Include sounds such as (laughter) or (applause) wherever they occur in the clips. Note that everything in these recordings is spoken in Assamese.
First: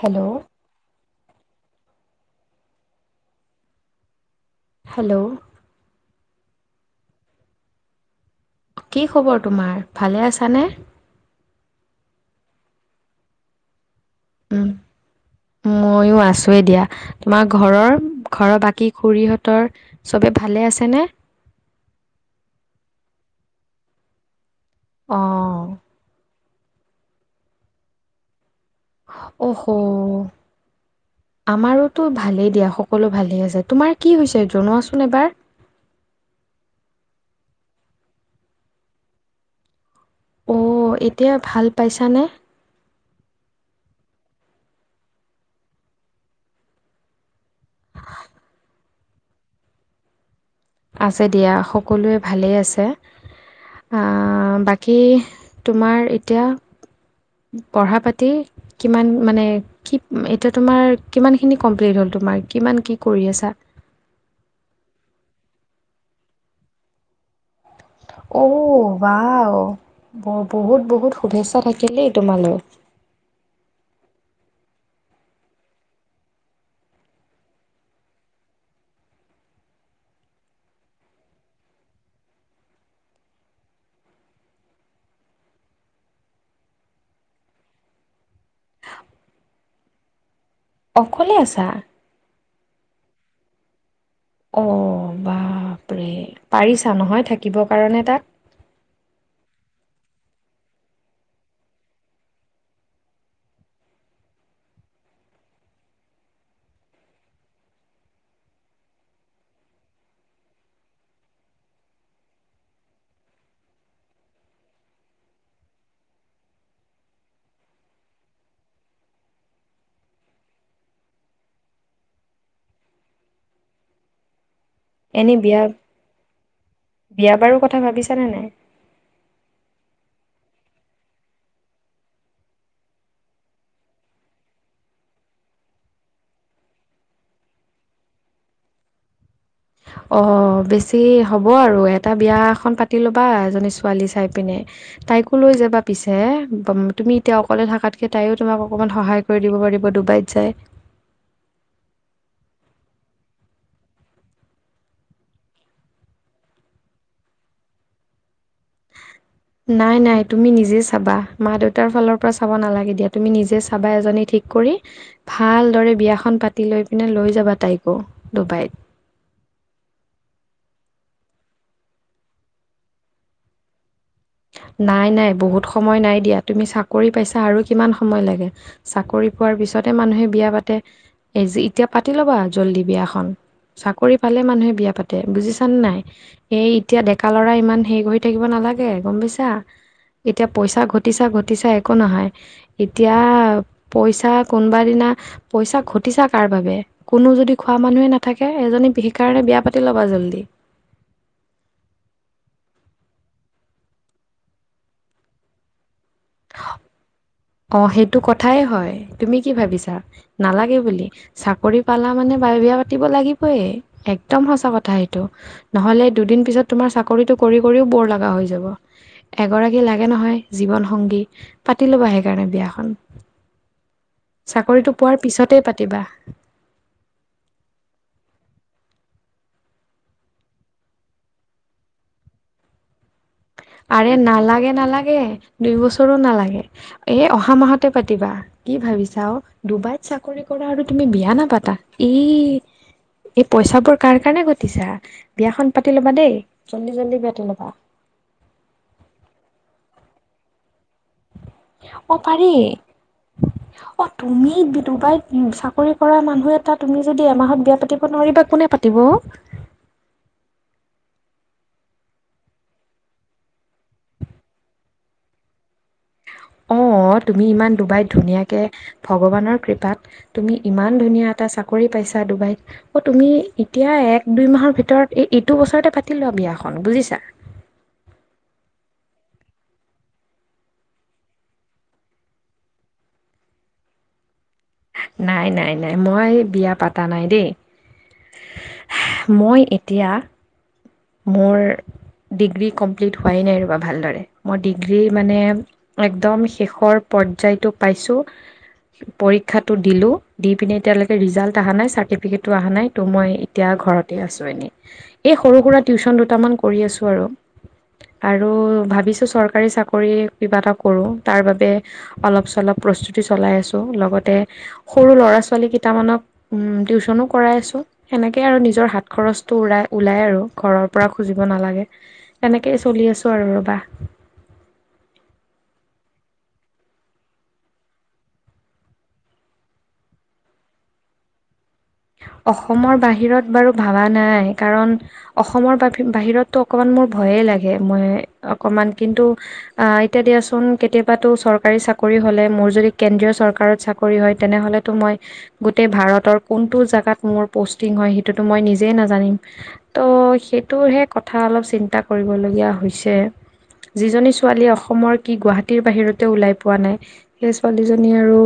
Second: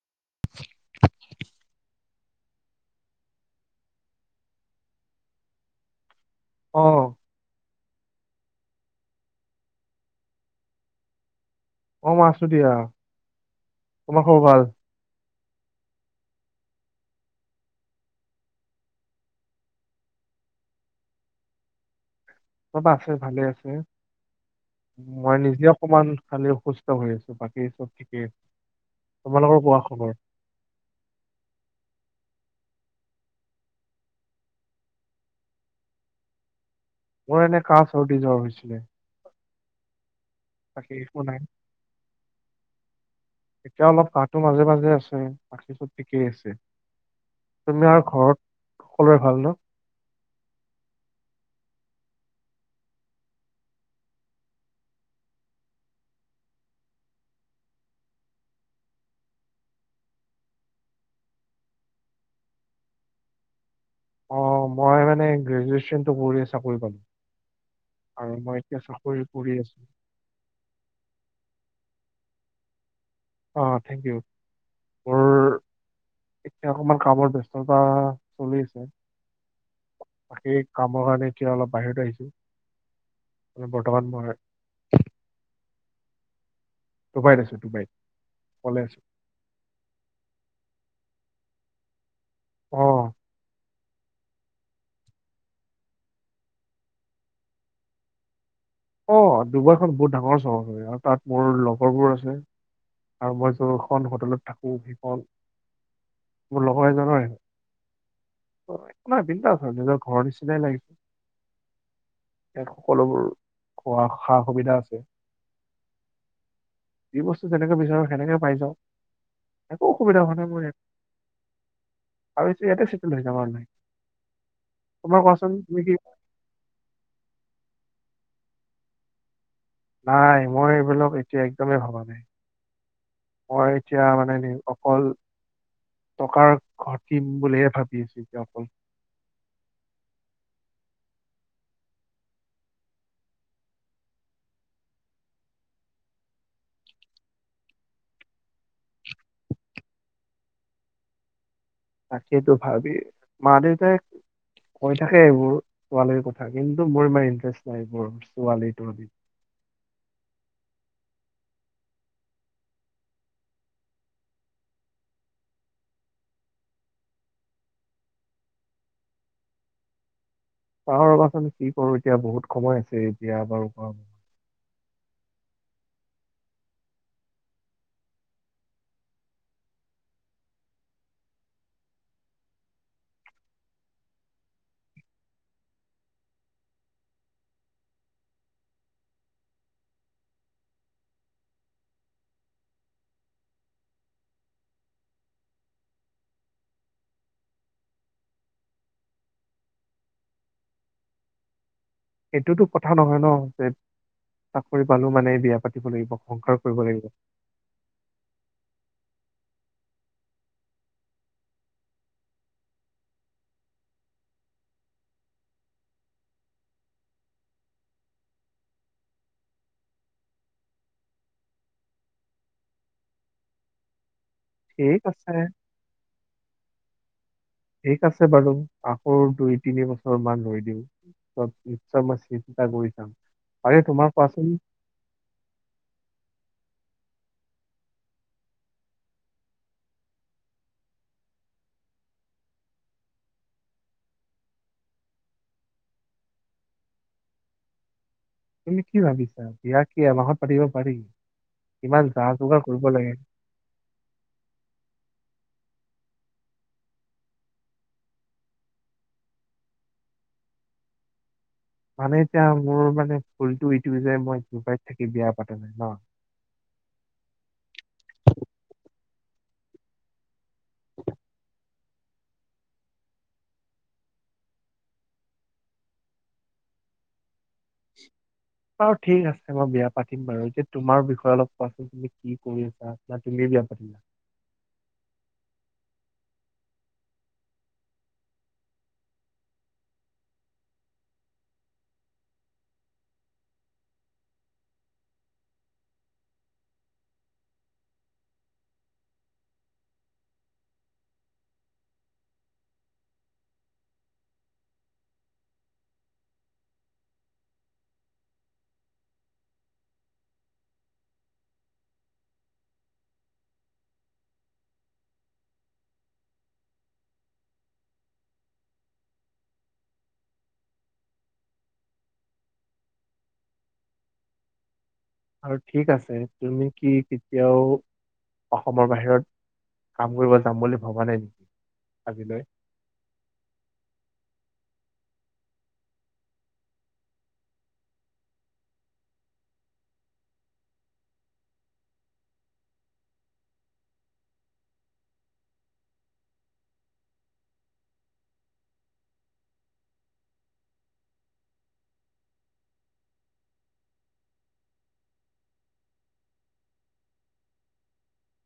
হেল্লৌ' হেল্লৌ আহ কি খবৰ তোমাৰ ভালে আছানে- ম আছো দিয়া তোমাৰ খবৰ ভাল মইয়ো আছোয়ে দিয়া তোমাৰ ঘৰৰ ঘৰৰ বাকী খুৰীহঁতৰ চবে ভাল ভালে আছেনে অবা আছে ভালে আছে অ মই নিজে অকমান খালি অসুস্থ হৈ আছো বাকী চব ঠিকেই অ তোমালোকৰ হ কোৱা খবৰ আমাৰোতো ভালেই দিয়া সকলো ভালে আছে তোমাৰ কি হৈছে জনোৱাচোন এবাৰ মোৰ এনে কা চৰ্দি জ্বৰ হৈছিলে অঁ বাকী একো এতিয়া নাই ভাল পাইছানে এতিয়া অলপ কাহটো মাজে মাজে আছে বাকি চব ঠিকেই আছে তুমি আৰু ঘৰত সকলোৰে ভাল ন আছে দিয়া সকলোৱে ভালেই আছে আহ বাকী তোমাৰ এতিয়া পঢ়া পাতি কিমান মানে কি এতিয়া তোমাৰ কিমান খিনি কমপ্লিট হল তোমাৰ কিমান কি কৰি আছা অ মই মানে গ্ৰেজুৱেচনটো পঢ়ি চাকৰি পালো আৰু মই এতিয়া অ' চাকৰি ৱাও কৰি আছো ব বহুত বহুত শুভেচ্ছা থাকিল দেই তোমালৈ অ থেংক ইউ মোৰ এতিয়া অকমান কামত ব্যস্ততা চলি আছে বাকী কামৰ কাৰণে এতিয়া অলপ বাহিৰত আহিছো ম বৰ্তমান মই (unintelligible) ডুবাইত আছো ডুবাইত অকলে আছো অকলে আছা অহ অ বাপৰে পাৰিছা নহয় থাকিব কাৰণে তাত অ ডুবাইখন বহুত ডাঙৰ চহৰ হয় আৰু তাত মোৰ লগৰবোৰ আছে আৰু মই যো-খন হোটেলত থাকো ভীফল মোৰ লগৰ এজনৰে একো বিন্দাছ নিজৰ ঘৰ নিচিনাই লাগিছে। ইয়াত সকলোবোৰ খোৱা সা সুবিধা আছে। যি বস্তু যেনেকে বিচাৰো সেনেকে পাই যাওঁ। একো অসুবিধা হোৱা নাই মোৰ আৰু এতিয়া ইয়াতে চেটেল হৈ যাম আৰু লাহেকে তোমাৰ এনে কোৱাচোন বিয়া তুমি কি বিয়া বাৰু কথা ভাবিছানে নাই নাই মই এইবিলাক এতিয়া একদমেই ভাবা নাই মই এতিয়া মানে অকল টকাৰ ঘটিম বুলিহে ভাবি আছো যে অকল অঁ বেছি হ'ব আৰু এটা বিয়া এখন পাতি ল'বা এজনী ছোৱালী চাই পিনে তাইকো লৈ যাবা পিছে তুমি এতিয়া অকলে থাকাতকে তাইও তোমাক অকনমান সহায় কৰি দিব পাৰিব ডুবাইত যায় তাকে তো ভাবি মা দেউতাই কৈ থাকে এইবোৰ ছোৱালীৰ কথা কিন্তু মোৰ ইমান ইণ্টাৰেষ্ট নাই এইবোৰ ছোৱালী তোৱালী নাই নাই তুমি নিজে চাবা মা দেউতাৰ ফালৰ পৰা চাব নালাগে দিয়া তুমি নিজে চাবা এজনী ঠিক কৰি ভালদৰে বিয়াখন পাতি লৈ পিনে লৈ যাবা তাইকো ডুবাইত চাও ৰবাচোন কি কৰো এতিয়া বহুত সময় আছে এতিয়া বাৰু খন নাই নাই বহুত সময় নাই দিয়া তুমি চাকৰি পাইছা আৰু কিমান সময় লাগে চাকৰি পোৱাৰ পি পিছতে মানুহে বিয়া পাতে এই যি এতিয়া পাতি ল'বা জলদি বিয়াখন চাকৰি পালে মানুহে বিয়া পাতে বুজিছানে নাই এই এতিয়া ডেকা লৰা হেই এতিয়া হেৰি। লাগে গম পাইছা। এতিয়া পইচা ঘটিছা ঘটিছা একো নহয় এতিয়া পইচা কোনোবা দিনা। পইচা ঘটিছা কাৰ বাবে কোনো যদি খোৱা মানুহে নাথাকে এজনী সেই কাৰণে বিয়া পাতি ল'বা। জলদি। এইটোতো কথা নহয় ন যে চাকৰি পালো মানে বিয়া পাতিব লাগিব। সংসাৰ কৰিব লাগিব অ সেইটো কথাই হয় তুমি। কি ভাবিছা নালাগে বুলি চাকৰি পালা মানে এবাৰ বিয়া পাতিব লাগিবই একদম। সঁচা কথা সেইটো নহলে দুদিন পিছত তোমাৰ চাকৰিতটো কৰি কৰিও বৌৰ লগা হৈ যাব। এগৰাকী লাগে নহয় জীৱন সংগী। পাতি লবা সেইকাৰণে বিয়াখন। চাকৰিটো ঠিক পোৱাৰ আছে পিছতেই পাতিবা। ঠিক আছে বাৰু আকৌ দুই তিনি বছৰ মান ৰৈ দিম চব নিশ্চয়ত মই চিন্তা কৰি চাম। পাৰে তোমাৰ আৰে কোৱাচোন নালাগে নালাগে দুই বছৰো নালাগে। এ অহা মাহতে পাতিবা কি ভাবিছা অ ডুবাইত চাকৰি কৰা আৰু তুমি বিয়া নাপাতা। ই। এই পইচাবোৰ কাৰ কাৰণে ঘটিছা বিয়াখন পাতি লবা দেই জল্দি জল্দি পাতি লবা। তুমি কি ভাবিছা বিয়া কি এমাহত পাতিব। পাৰি কিমান অ জাহ পাৰি যোগাৰ কৰিব লাগে। অ তুমি ডুবাই চাকৰি। কাম কৰা মানুহ এটা তুমি যদি এমাহত বিয়া পাতিব নোৱাৰিবা কোনে পাতিব অ। মানে এতিয়া মোৰ মানে ফুলটো ইটো যে মই ডুবাইত থাকি বিয়া পাতিম ন। নেও (unintelligible) অ তুমি ইমান ডুবাইত ধুনীয়াকে ভগৱানৰ কৃপাত তুমি ইমান ধুনীয়া এটা চা। চাকৰি পাইছা ডুবাইত অ তুমি এতিয়া এক দুই মাহৰ ভিতৰত এইটো বছৰতে পাতি লোৱা বিয়া। কন বুজিছা। বাৰু ঠিক আছে বিয়া পাতিম বাৰু এ যে তোমাৰ বিষয়ে অলপ কোৱাচোন তুমি কি কৰি আছা না তুমি। বিয়া পাতি। নাই নাই নাই মই বিয়া পতা নাই দেই। মই এতিয়া মোৰ ডিগ্ৰী কমপ্লিট হোৱাই নাই ৰবা ভালদৰে মই ডিগ্ৰী মানে একদম শেষৰ পৰ্যায়টো পাইছোঁ পৰীক্ষাটো দিলো দি পিনে এতিয়ালৈকে ৰিজাল্ট অহা নাই চাৰ্টিফিকেটো অহা নাই ত' মই এতিয়া ঘৰ আছো এনেই এই সৰু সুৰা টিউশচন দুটামান কৰি আছোঁ আৰু। আৰু ভাবিছো চৰকাৰী চাকৰি কিবা এটা কৰো তাৰ বাবে অলপ চলপ। প্ৰস্তুতি চলাই আছো লগতে সৰু ল'ৰা ছোৱালী কেইটামানক টিউশচনো কৰাই আছো। সেনেকে আৰু নিজৰ হাত খৰচটো উৰাই লাই ওলাই আৰু। ঘৰৰ পৰা খুজিব নালাগে এনেকেই চলি আছো আৰু ৰবা। আৰু ঠিক আছে তুমি কি কেতিয়াও অসমৰ বাহিৰত। কাম কৰিব যাম বুলি ভবা নাই নেকি! আজিলৈ অসমৰ বাহিৰত বাৰু ভাবা নাই। কাৰণ অসমৰ ব বাহিৰততো অকণমান মোৰ ভয়ে লাগে মই অকণমান কিন্তু। আহ এতিয়া দিয়াচোন কেতিয়াবাতো চৰকাৰী চাকৰি হলে মোৰ যদি কেন্দ্ৰীয় চৰকাৰত চাকৰি হয় তেনে। তেনেহলে মই গোটেই ভাৰতৰ কোন। তোৰ জেগাত মোৰ পোছটিং হয় হেটো হে মই নিজেই নাজানিম ত হেতো কথা অলপ। চিন্তা কৰিবলগীয়া হৈছে। যিজনী ছোৱালীয়ে অসমৰ কি গুৱাহাটীৰ বাহিৰতে ওলাই পোৱা নাই সেই ছোৱালীজনী আৰু।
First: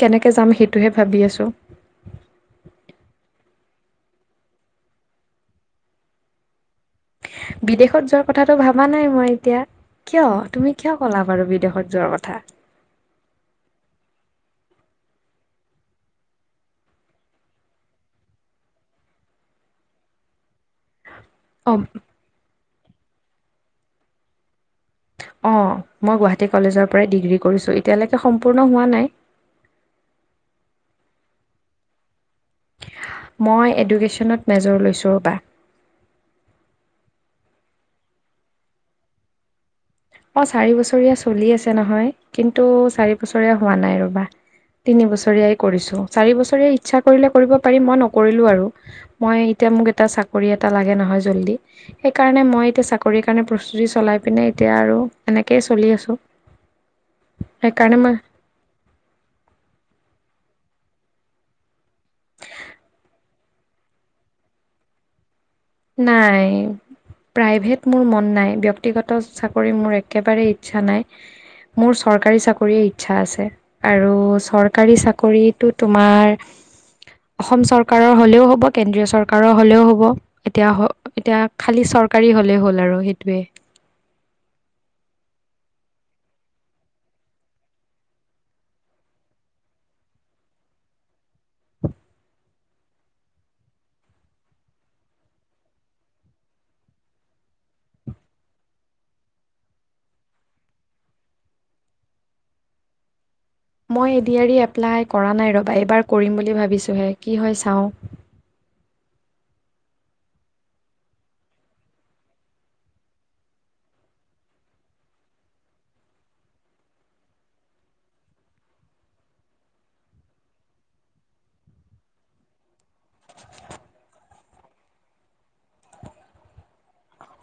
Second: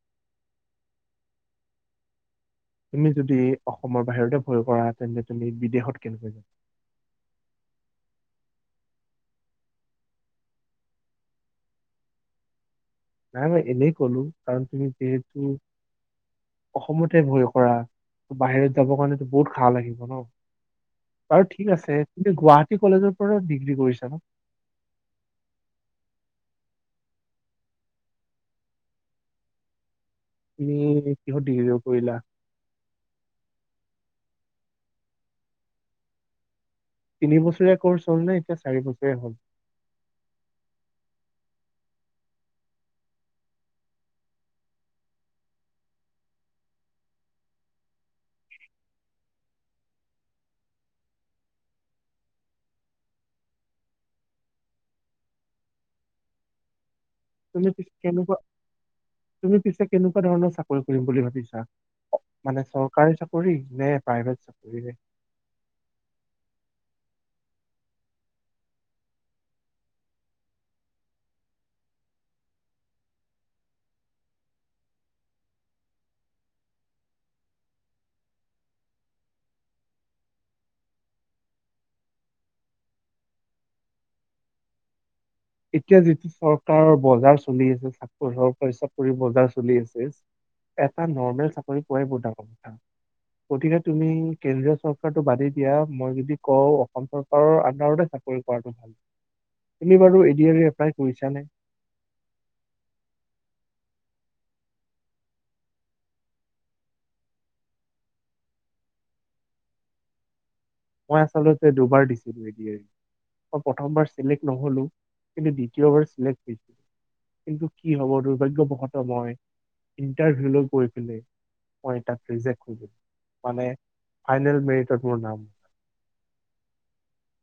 কেনেকে যাম সেইটোহে ভাবি আছোঁ। তুমি যদি অসমৰ বাহিৰতে ভয় কৰা তেন্তে তুমি বিদেশত কেনেকৈ যাবা। বিদেশত যোৱাৰ কথাটো ভাবা নাই মই এতিয়া। কিয় তুমি কিয় ক'লা বাৰু বিদেশত যোৱাৰ কথা। নাই নাই এনেই কলো কাৰণ তুমি যিহেতু। অসমতে ভয় কৰা বাহিৰত যাব কাৰণেতো বহুত ভাল লাগিব ন। বাৰু ঠিক অ', আছে তুমি গুৱাহাটী কলেজৰ পৰা ডিগ্ৰী কৰিছা ন। অ মই গুৱাহাটী কলেজৰ পৰাই ডিগ্ৰী কৰিছোঁ এতিয়ালৈকে সম্পূৰ্ণ হোৱা নাই।। (inaudible) তুমি আৰু কিহত ডিগ্ৰী কৰিলা। মই এডুকেশ্যনত মেজৰ লৈছোঁ ৰ'বা। তিনি বছৰীয়া কৰ্চ হ'ল নে এতিয়া চাৰি বছৰীয়া হ'ল। অ চাৰি বছৰীয়া চলি আছে নহয় কিন্তু চাৰি বছৰীয়া হোৱা নাই ৰবা। তিনি বছৰীয়াই কৰিছো চাৰি বছৰীয়া ইচ্ছা কৰিলে কৰিব পাৰিম মই নকৰিলো আৰু মই এতিয়া। মোক এতিয়া চাকৰি এটা লগে নহৈ জল্দি হেই কাৰণে মই চাকৰি কাৰণে প্ৰস্তুতি চলাই পিনে। এতিয়া আৰু এনেকেই চলি আছোঁ। তুমি পি সেইকাৰণে মই কেনেকোৱা তুমি পিছে কেনেকুৱা ধৰণৰ চাকৰি। কৰিম বুলি ভাবিছা মানে চৰকাৰী চাকৰি নে প্ৰাইভেট চাকৰি। নাই প্ৰাইভেট মোৰ মন নাই ব্যক্তিগত চাকৰি মোৰ একেবাৰেই ইচ্ছা নাই। মোৰ চৰকাৰী চাকৰিয়ে ইচ্ছা আছে আৰু চৰকাৰী চাকৰিটো তোমাৰ। অসম চৰকাৰৰ হলেও হ'ব কেন্দ্ৰীয় চৰকাৰৰ হলেও হ'ব। এতিয়া এতিয়া খালি চৰকাৰী হলেই হ'ল আৰু সেইটোৱে। এতিয়া যিটো চৰকাৰৰ বজাৰ চলি আছে চৰকাৰী চাকৰি বজাৰ চলি আছে। এটা নৰ্মেল চাকৰি পোৱাই বহুত ডাঙৰ কথা। গতিকে তুমি কেন্দ্ৰীয় চৰকাৰটো বাদেই দিয়া মই যদি কওঁ অসম চৰকাৰৰ আডাৰতে থাকা। তুমি বাৰু। ক এপলাই কৰিছা নে। মই এডিয়াৰি এপ্লাই কৰা নাই ৰবা এইবাৰ কৰিম বুলি ভাবিছোঁহে কি হৈ চাওঁ।। (inaudible) মই আচলতে দুবাৰ দিছিলো এ ডি আৰ ই। মই প্ৰথমবাৰ চিলেক্ট নহলো কিন্তু দ্বিতীয়বাৰ চিলেক্ট হৈছিলো। কিন্তু কি হব দুৰ্ভাগ্যবশতঃ মই ইণ্টাৰভিউ ল গৈ পে। মই মান ফাইনেল মোৰ নাম।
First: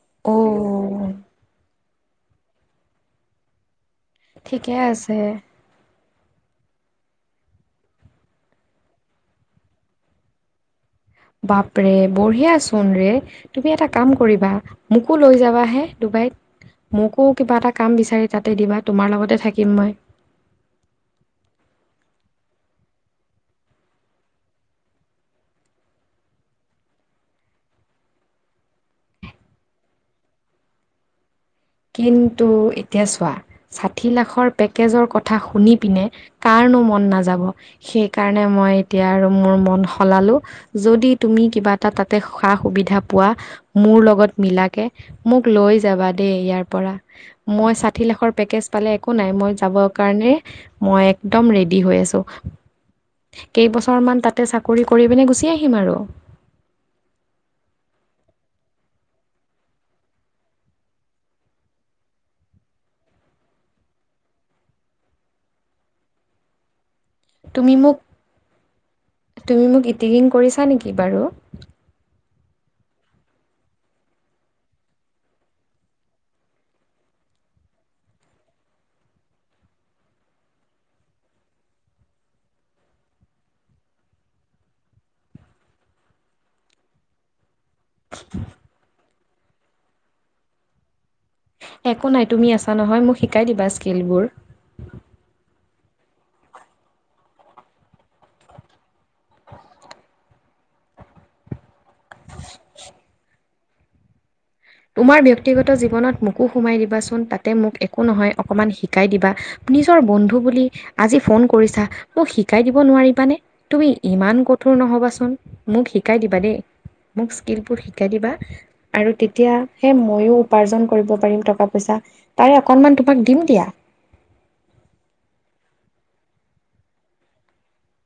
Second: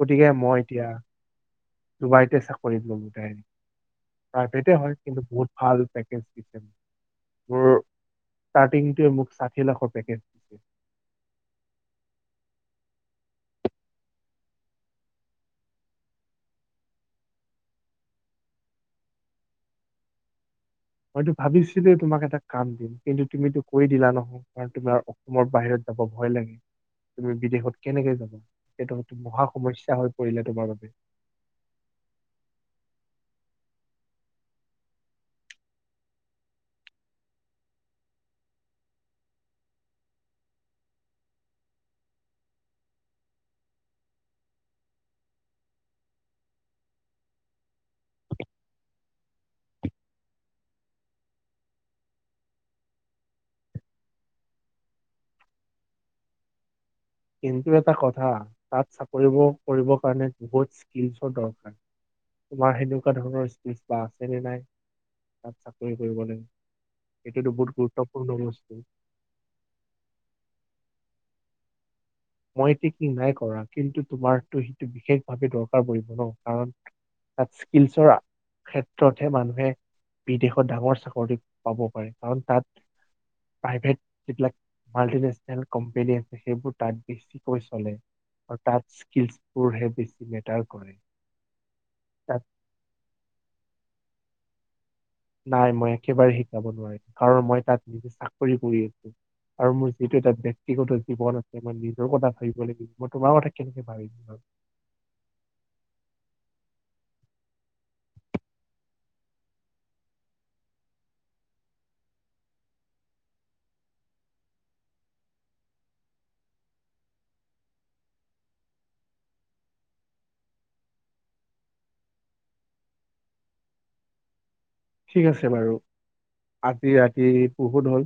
গতিকে মই এতিয়া অ' ডুবাইতে চাকৰিত গলো তাই। প্ৰাইভেটে হয় কিন্তু বহুত ভাল। । (inaudible) ষ্টাৰ্টিৱে মোক ষাঠি লাখৰ পেকেজ দিছিল। বাপৰে বঢ়িয়া চোন ৰে তুমি এটা কাম কৰিবা মোকো লৈ যাবাহে। মোকো কিবা এটা কাম দিবা তোমাৰ লগতে থাকিম মই। মইতো ভাবিছোৱেই তোমাক এটা কাম দিম কিন্তু তুমিতো কৈ দিলা নহও কাৰণ তোমাৰ অসমৰ বাহিৰত। ব ভয় লাগে। তুমি বিদেশত কেনেকে যাবা সেইটো মহা সমস্যা হৈ পৰিলে তোমাৰ বাবে। কিন্তু এতিয়া চোৱা ষাঠি লাখৰ পেকেজৰ কথা শুনি পিনে কাৰ। মোৰ মন নাজাব হেই কাৰনে মই এতিয়া আৰু মোৰ মন হেলালো যদি তুমি। এটা তাতে সা সুবিধা পোৱা মোৰ লগত মিলাকে মোক লৈ যাবা দেই ইয়াৰ। মই ষাঠি লাখৰ পেকেজ পালে একো নাই মই যাব কাৰণে মই একদম ৰেড্ডী। হৈ আছো। কেইবছৰমান তাতে চাকৰি কৰি পিনে গুচি আহিম আৰু। কিন্তু এটা কথা তাত চাকৰি কৰিবৰ কাৰণে বহুত স্কিলছৰ দৰকাৰ তোমাৰ সেনেকুৱা ধৰণৰ স্পীচ বা আছে নে নাই তাত চাকৰি কৰিবলে তুমি মোক তুমি মোক ইটিকিং কৰিছা নেকি বাৰু (inaudible) মই এতি কি নাই কৰা কিন্তু তোমাৰো সেইটো বিশেষ ভাৱে দৰকাৰ পৰিব ন কাৰণ তাত স্কিল চৰা ক্ষেত্ৰতহে মানুহে বিদেশত ডাঙৰ চাকৰি পাব পাৰে কাৰণ তাত প্ৰাইভেট যিবিলাক মাল্টিনেচনেল কোম্পনী আছে সেইবোৰ তাত বেছিকৈ চলে আৰু তাত স্কিলচবোৰহে বেছি মেটাৰ কৰে। একো নাই তাত তুমি আছা নহয় মোক শিকাই দিবা স্কিলবোৰ নাই মই একেবাৰে শিকাব নোৱাৰিম কাৰণ মই তাত নিজে চাকৰি কৰি আছো। আৰু মোৰ যিটো এটা ব ব্যক্তিগত জীৱন আছে মই নিজৰ কথা ভাবিব লাগিব মই তোমাৰ কথা কেনেকে ভাবিছো আৰু তোমাৰ ব্য্য়ক্তিগত জীৱনত মোকো সোমাই দিবাচোন তাতে মোক একো নহয় অকমান শিকাই দিবা। নিজৰ বন্ধু বুলি আজি ফোন কৰিছা মোক শিকাই দিব নোৱাৰিবানে তুমি ইমান কঠ কোৰ নহ'বাচোন মোক শিকাই দিবা দেই মোক স্কিলবোৰ শিকাই দিবা আৰু এতিয়া সেই ময়ো উপাৰ্জন কৰিব পাৰিম টকা পইচা তাৰে অকনমান তোমাক দিম দিয়া। (unintelligible) ঠিক আছে বাৰু আজি ৰাতি পহুত হল।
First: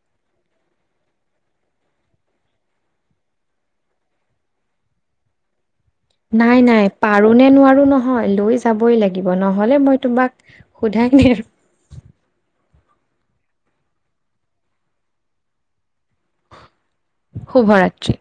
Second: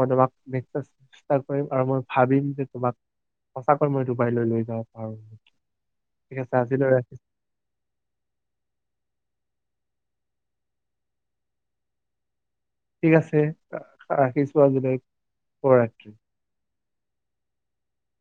মই তোমাক চেষ্টা কৰিম আৰু মই ভাবিম যে তোমাক সঁচাকৈ মই ডুবাইলৈ লৈ যাব পাৰো। ঠিক আছে নাই নাই আজিলৈ ৰাখিছো পাৰো নে নোৱাৰো নহয় লৈ যাবই লাগিব। নহ'লে মই তোমাক সোধাই নি আৰু ঠিক আছে ৰাখিছো আজিল শুৱৰাত্ৰি শুভৰাত্ৰি।